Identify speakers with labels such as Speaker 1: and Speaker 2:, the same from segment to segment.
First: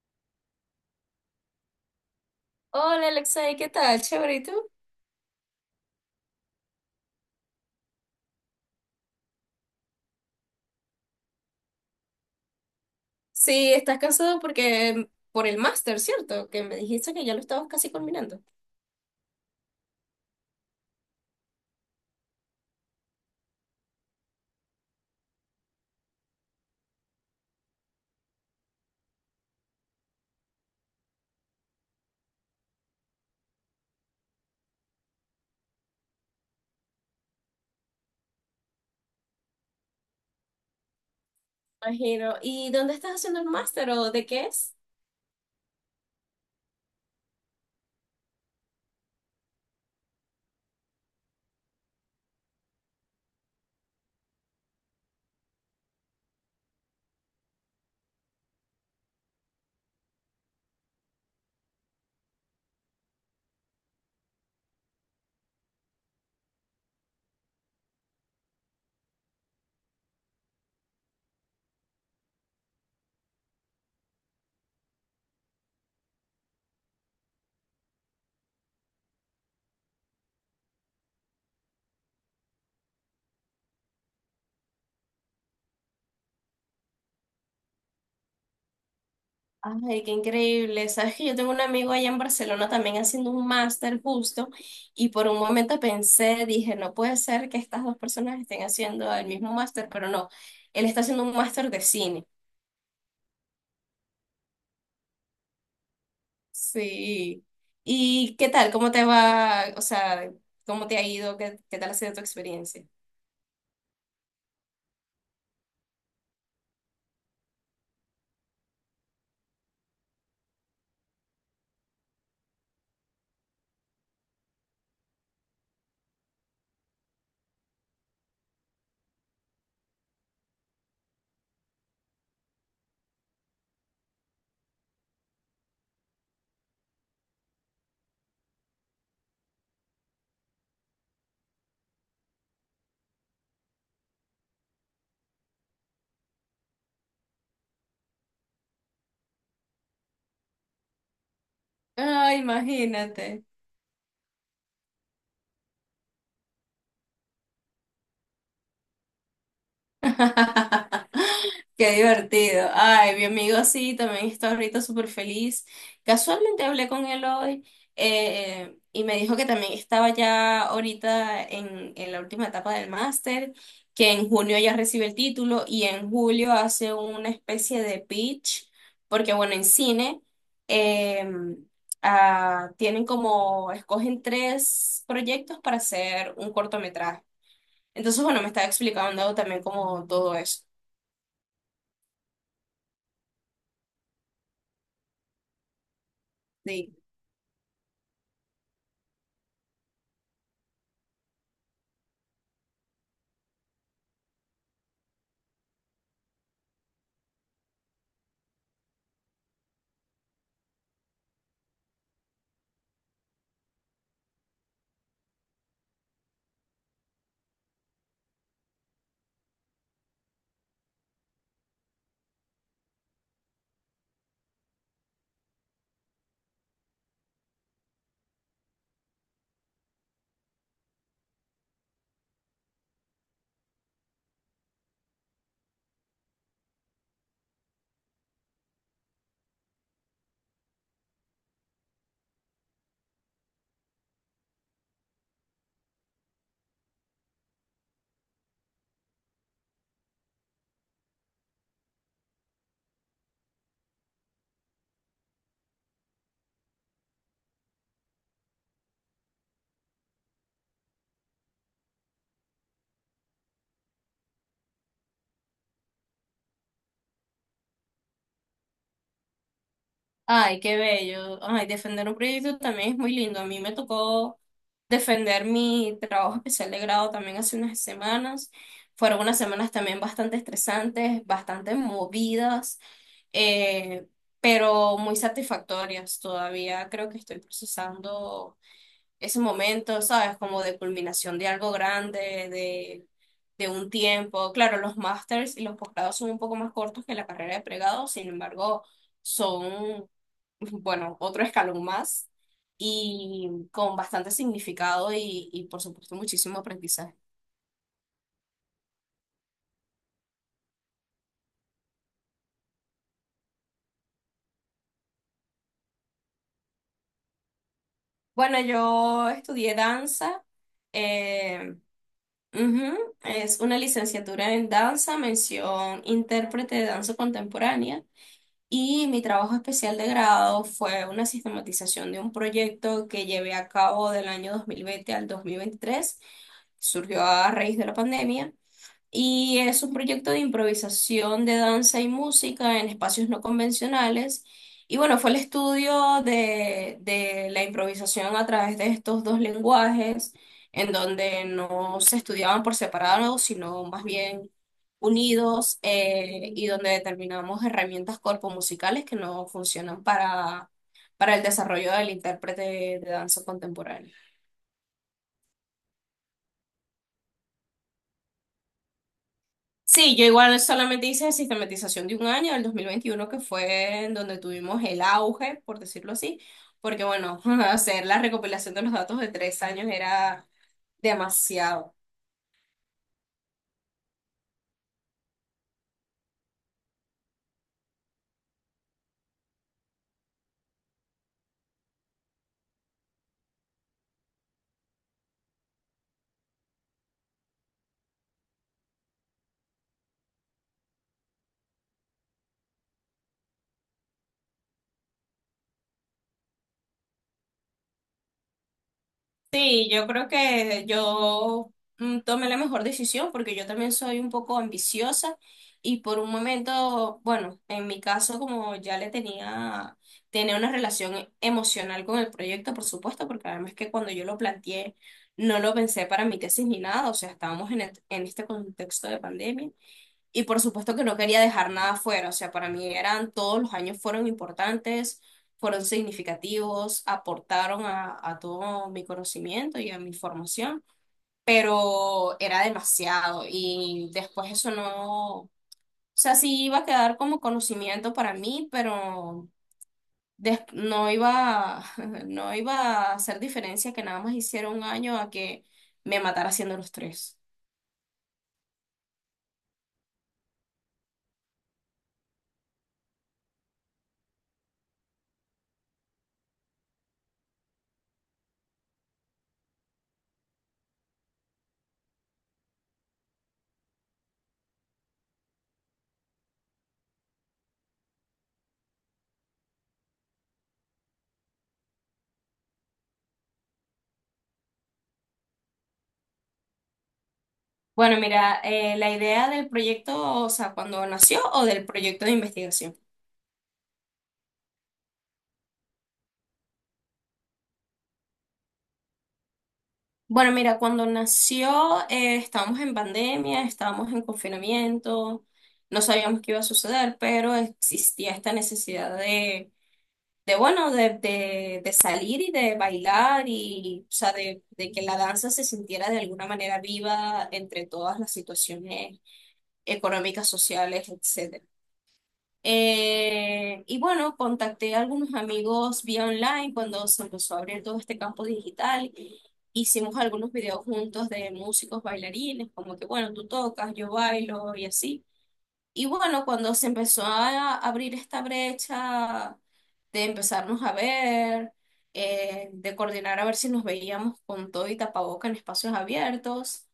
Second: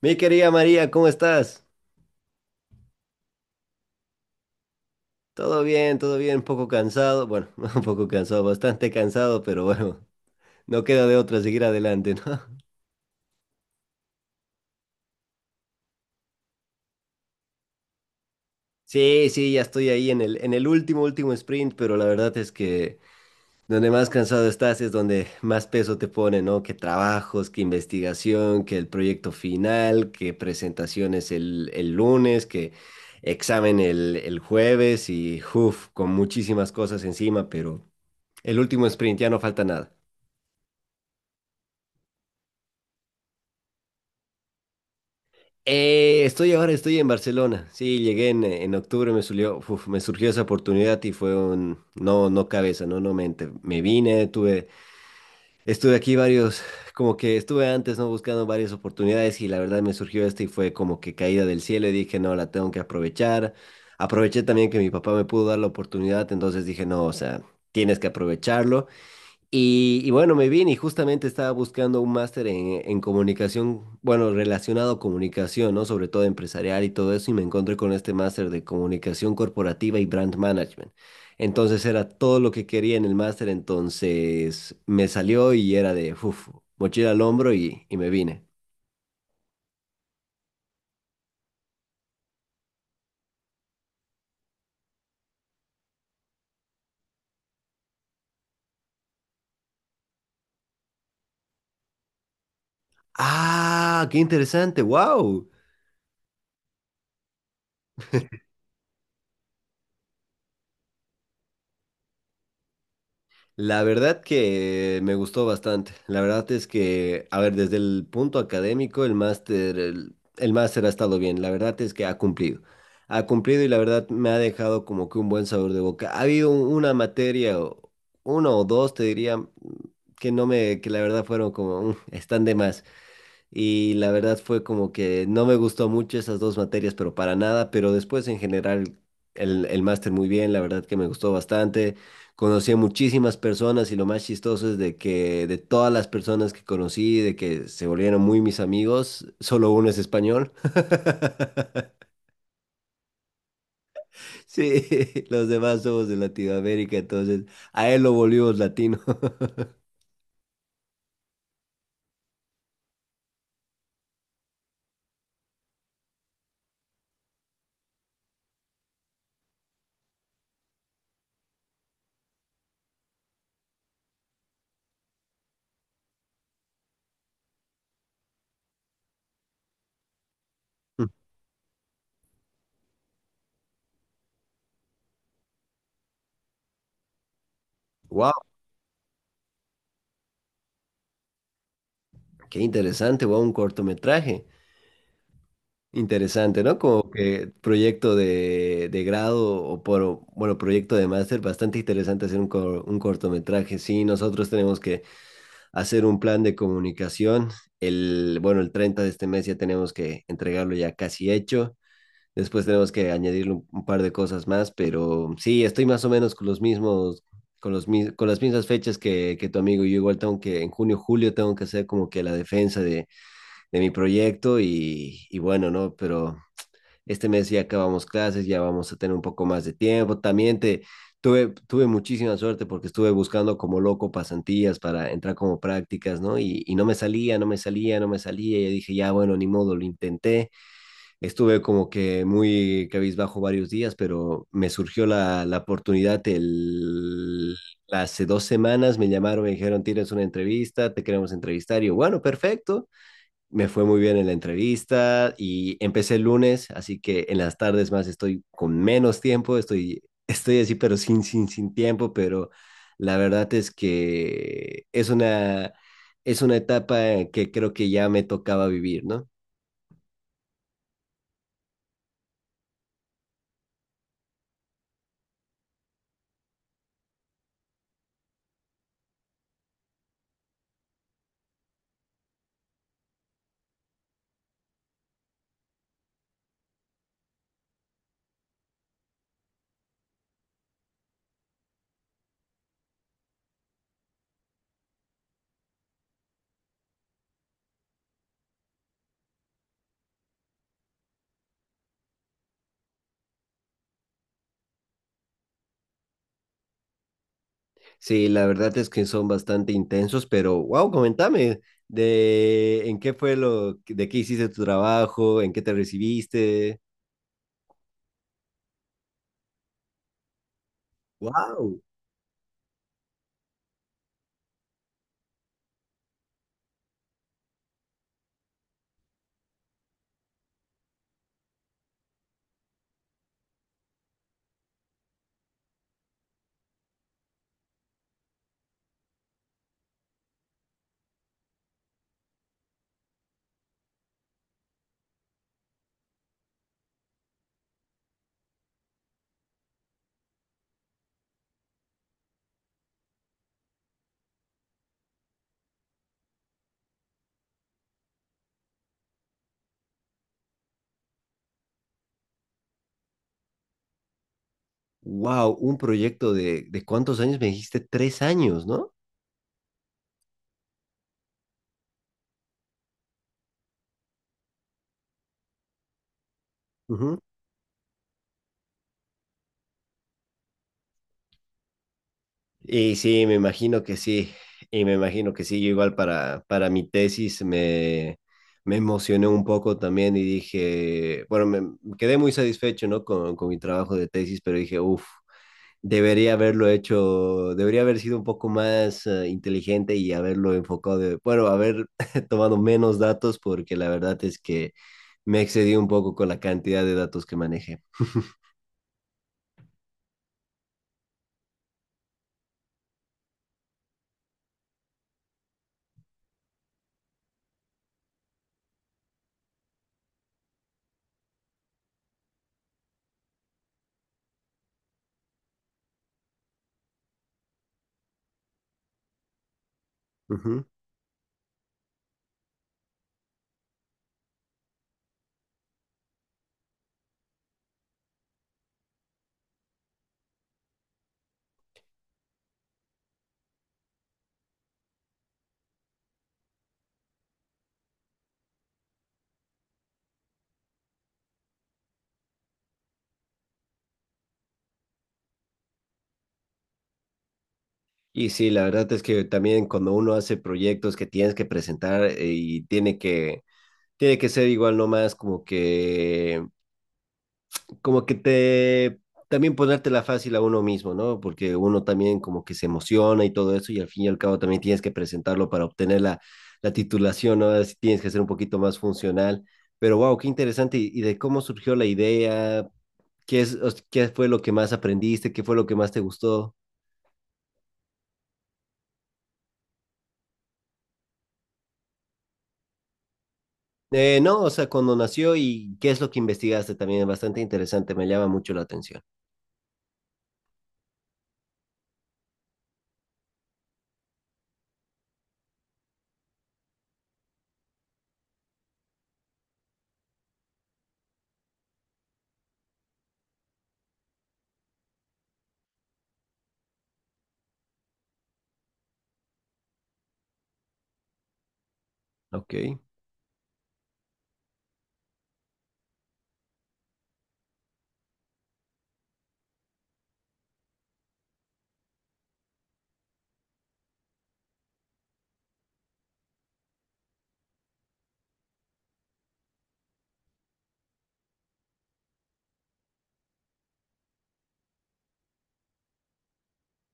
Speaker 1: Mi querida María, ¿cómo estás?
Speaker 2: Hola Alexei, ¿qué tal? Chévere, ¿y tú?
Speaker 1: Todo bien, un poco cansado, bueno, un poco cansado, bastante cansado, pero bueno, no queda de otra seguir adelante, ¿no?
Speaker 2: Sí, estás cansado porque por el máster, ¿cierto? Que me dijiste que ya lo estabas casi culminando.
Speaker 1: Sí, sí, ya estoy ahí en el último, último sprint, pero la verdad es que donde más cansado estás es donde más peso te pone, ¿no? Que trabajos, que investigación, que el proyecto final, que presentaciones el lunes, que examen el jueves y, uff, con muchísimas cosas encima, pero el último sprint, ya no falta nada.
Speaker 2: Imagino. ¿Y dónde estás haciendo el máster o de qué es?
Speaker 1: Estoy ahora, estoy en Barcelona. Sí, llegué en octubre, me surgió, uf, me surgió esa oportunidad y fue un no cabeza, no mente. Me vine, tuve, estuve aquí varios, como que estuve antes, ¿no? Buscando varias oportunidades y la verdad me surgió esta y fue como que caída del cielo y dije, no, la tengo que aprovechar. Aproveché también que mi papá me pudo dar la oportunidad, entonces dije, no, o sea, tienes que aprovecharlo. Y bueno, me vine y justamente estaba buscando un máster en comunicación, bueno, relacionado a comunicación, ¿no? Sobre todo empresarial y todo eso, y me encontré con este máster de comunicación corporativa y brand management. Entonces era todo lo que quería en el máster, entonces me salió y era de, uf, mochila al hombro y me vine.
Speaker 2: Ay, qué increíble. Sabes que yo tengo un amigo allá en Barcelona también haciendo un máster justo y por un momento pensé, dije, no puede ser que estas dos personas estén haciendo el mismo máster, pero no, él está haciendo un máster de cine.
Speaker 1: Ah, qué interesante, wow.
Speaker 2: Sí. ¿Y qué tal? ¿Cómo te va? O sea, ¿cómo te ha ido? ¿Qué, qué tal ha sido tu experiencia?
Speaker 1: La verdad que me gustó bastante. La verdad es que, a ver, desde el punto académico, el máster, el máster ha estado bien. La verdad es que ha cumplido. Ha cumplido y la verdad me ha dejado como que un buen sabor de boca. Ha habido una materia, uno o dos, te diría, que no me, que la verdad fueron como, "Mm, están de más". Y la verdad fue como que no me gustó mucho esas dos materias, pero para nada, pero después en general el máster muy bien, la verdad que me gustó bastante. Conocí a muchísimas personas y lo más chistoso es de que de todas las personas que conocí, de que se volvieron muy mis amigos, solo uno es español.
Speaker 2: Ay, imagínate.
Speaker 1: Sí, los demás somos de Latinoamérica, entonces a él lo volvimos latino.
Speaker 2: Qué divertido. Ay, mi amigo sí, también está ahorita súper feliz. Casualmente hablé con él hoy, y me dijo que también estaba ya ahorita en la última etapa del máster, que en junio ya recibe el título y en julio hace una especie de pitch, porque bueno, en cine, eh, tienen como, escogen tres proyectos para hacer un cortometraje. Entonces,
Speaker 1: Wow,
Speaker 2: bueno, me estaba explicando también como todo eso.
Speaker 1: qué interesante, wow, un cortometraje. Interesante, ¿no?
Speaker 2: Sí.
Speaker 1: Como que proyecto de grado bueno, proyecto de máster, bastante interesante hacer un cortometraje. Sí, nosotros tenemos que hacer un plan de comunicación. El, bueno, el 30 de este mes ya tenemos que entregarlo ya casi hecho. Después tenemos que añadirle un par de cosas más, pero sí, estoy más o menos con los mismos, con las mismas fechas que tu amigo. Yo igual tengo que, en junio, julio, tengo que hacer como que la defensa de mi proyecto y bueno, ¿no? Pero este mes ya acabamos clases, ya vamos a tener un poco más de tiempo. También tuve muchísima suerte porque estuve buscando como loco pasantías para entrar como prácticas, ¿no? Y no me salía, no me salía, no me salía. Y dije, ya, bueno, ni modo, lo intenté. Estuve como que muy cabizbajo varios días, pero me surgió la oportunidad el... Hace 2 semanas me llamaron, me dijeron, tienes una entrevista, te queremos entrevistar. Y yo, bueno, perfecto, me fue muy bien en la entrevista y empecé el lunes, así que en las tardes más estoy con menos tiempo, estoy, estoy así, pero sin, sin, sin tiempo, pero la verdad es que es una etapa que creo que ya me tocaba vivir, ¿no?
Speaker 2: Ay, qué bello. Ay, defender un proyecto también es muy lindo. A mí me tocó defender mi trabajo especial de grado también hace unas semanas. Fueron unas semanas también bastante estresantes, bastante movidas, eh, pero muy satisfactorias todavía. Creo que estoy procesando ese momento, ¿sabes? Como de culminación de algo grande, de, de un tiempo. Claro, los másters y los posgrados son un poco más cortos que la carrera de pregrado, sin embargo, son, bueno, otro escalón más y con bastante significado y por supuesto, muchísimo aprendizaje.
Speaker 1: Sí, la verdad es que son bastante intensos, pero wow, comentame de en qué fue lo, de qué hiciste tu trabajo, en qué te recibiste.
Speaker 2: Bueno, yo estudié danza. eh,
Speaker 1: Wow,
Speaker 2: Ujú. Es una licenciatura en danza, mención intérprete de danza contemporánea. Y mi trabajo especial de grado fue una sistematización de un proyecto que llevé a cabo del año 2020 al 2023. Surgió a raíz de la pandemia y es un proyecto de improvisación de danza y música en espacios no convencionales. Y bueno, fue el estudio de la improvisación a través de estos dos lenguajes, en donde no se estudiaban por separado, sino más bien unidos, y donde determinamos herramientas corpomusicales que no funcionan para el desarrollo del intérprete de danza contemporánea.
Speaker 1: wow, un proyecto de cuántos años me dijiste, 3 años, ¿no?
Speaker 2: Sí, yo igual solamente hice sistematización de un año, el 2021, que fue en donde tuvimos el auge, por decirlo así, porque
Speaker 1: Ujú.
Speaker 2: bueno, hacer la recopilación de los datos de tres años era demasiado.
Speaker 1: Y sí, me imagino que sí, y me imagino que sí, yo igual para mi tesis me emocioné un poco también y dije, bueno, me quedé muy satisfecho, ¿no? Con mi trabajo de tesis, pero dije, uff, debería haberlo hecho, debería haber sido un poco más inteligente y haberlo enfocado, de, bueno, haber tomado menos datos porque la verdad es que me excedí un poco con la cantidad de datos que manejé.
Speaker 2: Sí, yo creo que yo, tomé la mejor decisión porque yo también soy un poco ambiciosa y por un momento, bueno, en mi caso como ya le tenía, tenía una relación emocional con el proyecto, por supuesto, porque además que cuando yo lo planteé no lo pensé para mi tesis ni nada, o sea, estábamos en, en este contexto de pandemia. Y por
Speaker 1: Ujú.
Speaker 2: supuesto que no quería dejar nada fuera, o sea, para mí eran todos los años fueron importantes, fueron significativos, aportaron a todo mi conocimiento y a mi formación, pero era demasiado y después eso no, o sea, sí iba a quedar como conocimiento para mí, pero no iba, no iba a hacer diferencia que nada más hiciera un año a que me matara haciendo los tres.
Speaker 1: Y sí, la verdad es que también cuando uno hace proyectos que tienes que presentar y tiene que ser igual nomás como que te, también ponértela fácil a uno mismo, ¿no? Porque uno también como que se emociona y todo eso y al fin y al cabo también tienes que presentarlo para obtener la titulación, ¿no? Así tienes que ser un poquito más funcional. Pero wow, qué interesante. Y de cómo surgió la idea? ¿Qué es, o sea, qué fue lo que más aprendiste? ¿Qué fue lo que más te gustó?
Speaker 2: Bueno, mira, la idea del proyecto, o sea, cuando nació o del proyecto de investigación.
Speaker 1: No, o sea, cuando nació y qué es lo que investigaste también es bastante interesante, me llama mucho la atención.
Speaker 2: Bueno, mira, cuando nació, estábamos en pandemia, estábamos en confinamiento, no sabíamos qué iba a suceder, pero existía esta necesidad de bueno, de salir y de bailar y, o sea, de que la danza se sintiera de alguna manera viva entre todas las situaciones económicas, sociales, etc.
Speaker 1: Ok.
Speaker 2: Y bueno, contacté a algunos amigos vía online cuando se empezó a abrir todo este campo digital. Hicimos algunos videos juntos de músicos bailarines, como que bueno, tú tocas, yo bailo y así. Y bueno, cuando se empezó a abrir esta brecha de empezarnos a ver, de coordinar a ver si nos veíamos con todo y tapaboca en espacios abiertos,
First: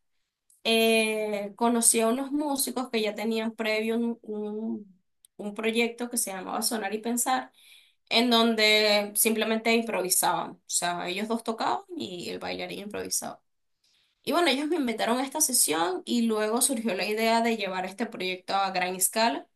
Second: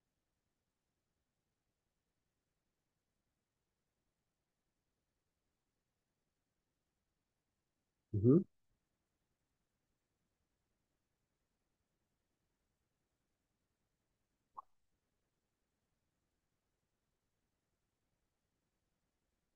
Speaker 2: conocí a unos músicos que ya tenían previo un proyecto que se llamaba Sonar y Pensar, en donde simplemente improvisaban. O sea, ellos dos tocaban y el bailarín improvisaba. Y bueno, ellos me invitaron a esta sesión y luego surgió la idea de llevar este proyecto a gran escala,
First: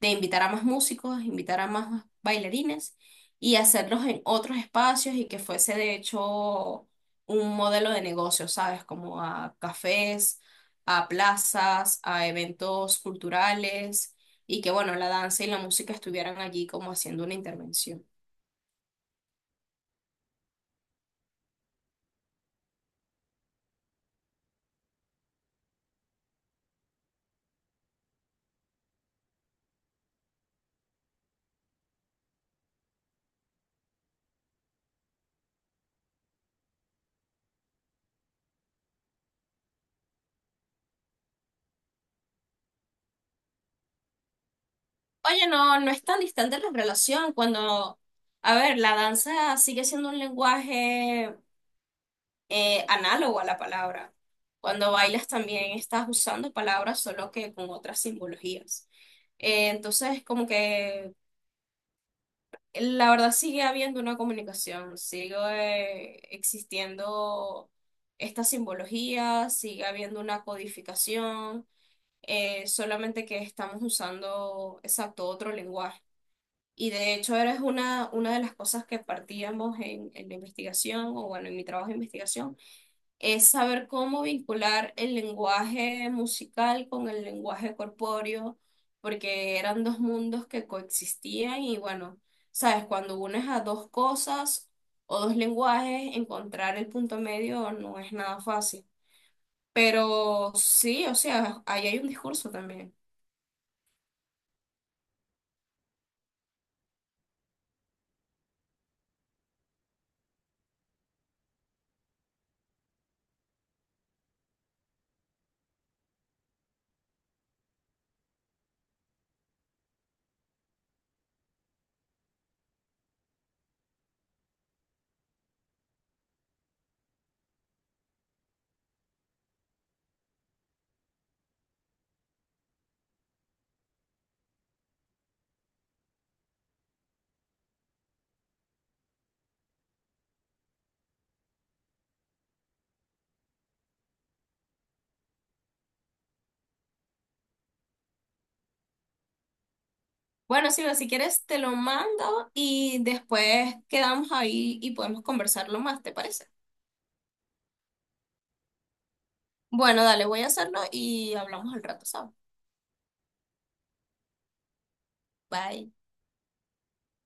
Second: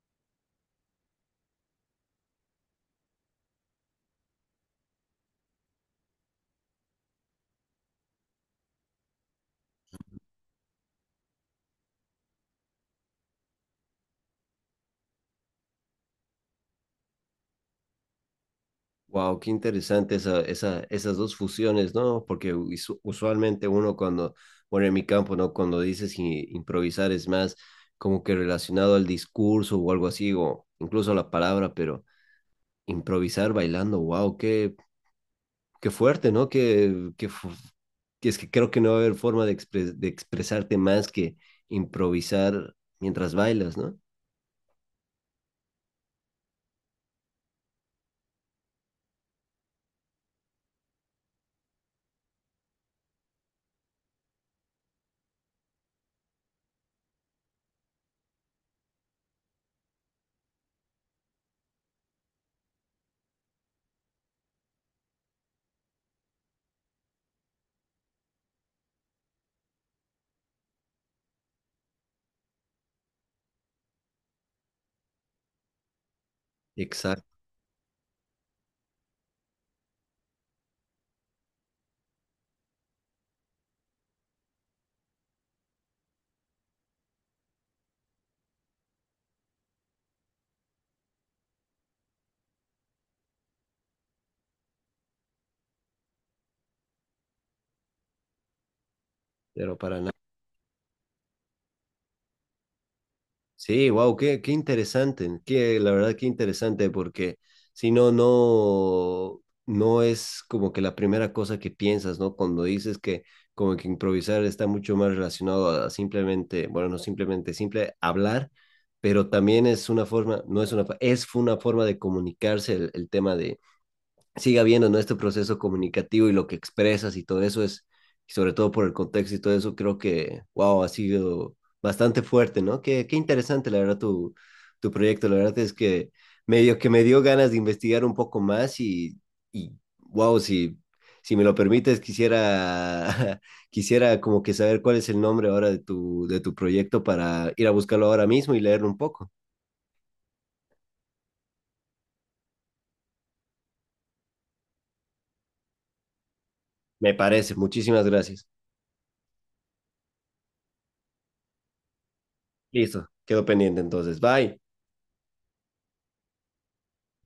Speaker 2: de invitar a más músicos, invitar a más bailarines y hacerlos en otros espacios y que fuese de hecho un modelo de negocio, ¿sabes? Como a cafés, a plazas, a eventos culturales y que bueno, la danza y la música estuvieran allí como haciendo una intervención.
Speaker 1: Wow, qué interesante esas dos fusiones, ¿no? Porque usualmente uno cuando, bueno, en mi campo, ¿no? Cuando dices improvisar es más como que relacionado al discurso o algo así, o incluso a la palabra, pero improvisar bailando, wow, qué fuerte, ¿no? Que es que creo que no va a haber forma de expresarte más que improvisar mientras bailas, ¿no?
Speaker 2: Oye, no, no es tan distante la relación cuando, a ver, la danza sigue siendo un lenguaje, análogo a la palabra. Cuando bailas también estás usando palabras, solo que con otras simbologías. Entonces, como que la verdad sigue habiendo una comunicación, sigue, existiendo esta simbología, sigue habiendo una codificación, solamente que estamos usando exacto otro lenguaje. Y de
Speaker 1: Exacto,
Speaker 2: hecho, era una de las cosas que partíamos en la investigación, o bueno, en mi trabajo de investigación, es saber cómo vincular el lenguaje musical con el lenguaje corpóreo, porque eran dos mundos que coexistían y bueno, sabes, cuando unes a dos cosas o dos lenguajes, encontrar el punto medio no es nada fácil.
Speaker 1: pero para nada.
Speaker 2: Pero sí, o sea, ahí hay un discurso también.
Speaker 1: Sí, wow, qué interesante, la verdad qué interesante, porque si no es como que la primera cosa que piensas, ¿no? Cuando dices que como que improvisar está mucho más relacionado a simplemente, bueno, no simple hablar, pero también es una forma, no es una forma de comunicarse el tema de, siga viendo, ¿no? Este proceso comunicativo y lo que expresas y todo eso es, y sobre todo por el contexto y todo eso, creo que, wow, ha sido bastante fuerte, ¿no? Qué, qué interesante, la verdad, tu proyecto. La verdad es que medio que me dio ganas de investigar un poco más y wow, si me lo permites, quisiera, quisiera como que saber cuál es el nombre ahora de tu, proyecto para ir a buscarlo ahora mismo y leerlo un poco.
Speaker 2: Bueno, Silvia, si quieres te lo mando y después quedamos ahí y podemos conversarlo más, ¿te parece?
Speaker 1: Me parece, muchísimas gracias.
Speaker 2: Bueno, dale, voy a hacerlo y hablamos al rato, ¿sabes?
Speaker 1: Listo, quedo pendiente entonces. Bye.
Speaker 2: Bye.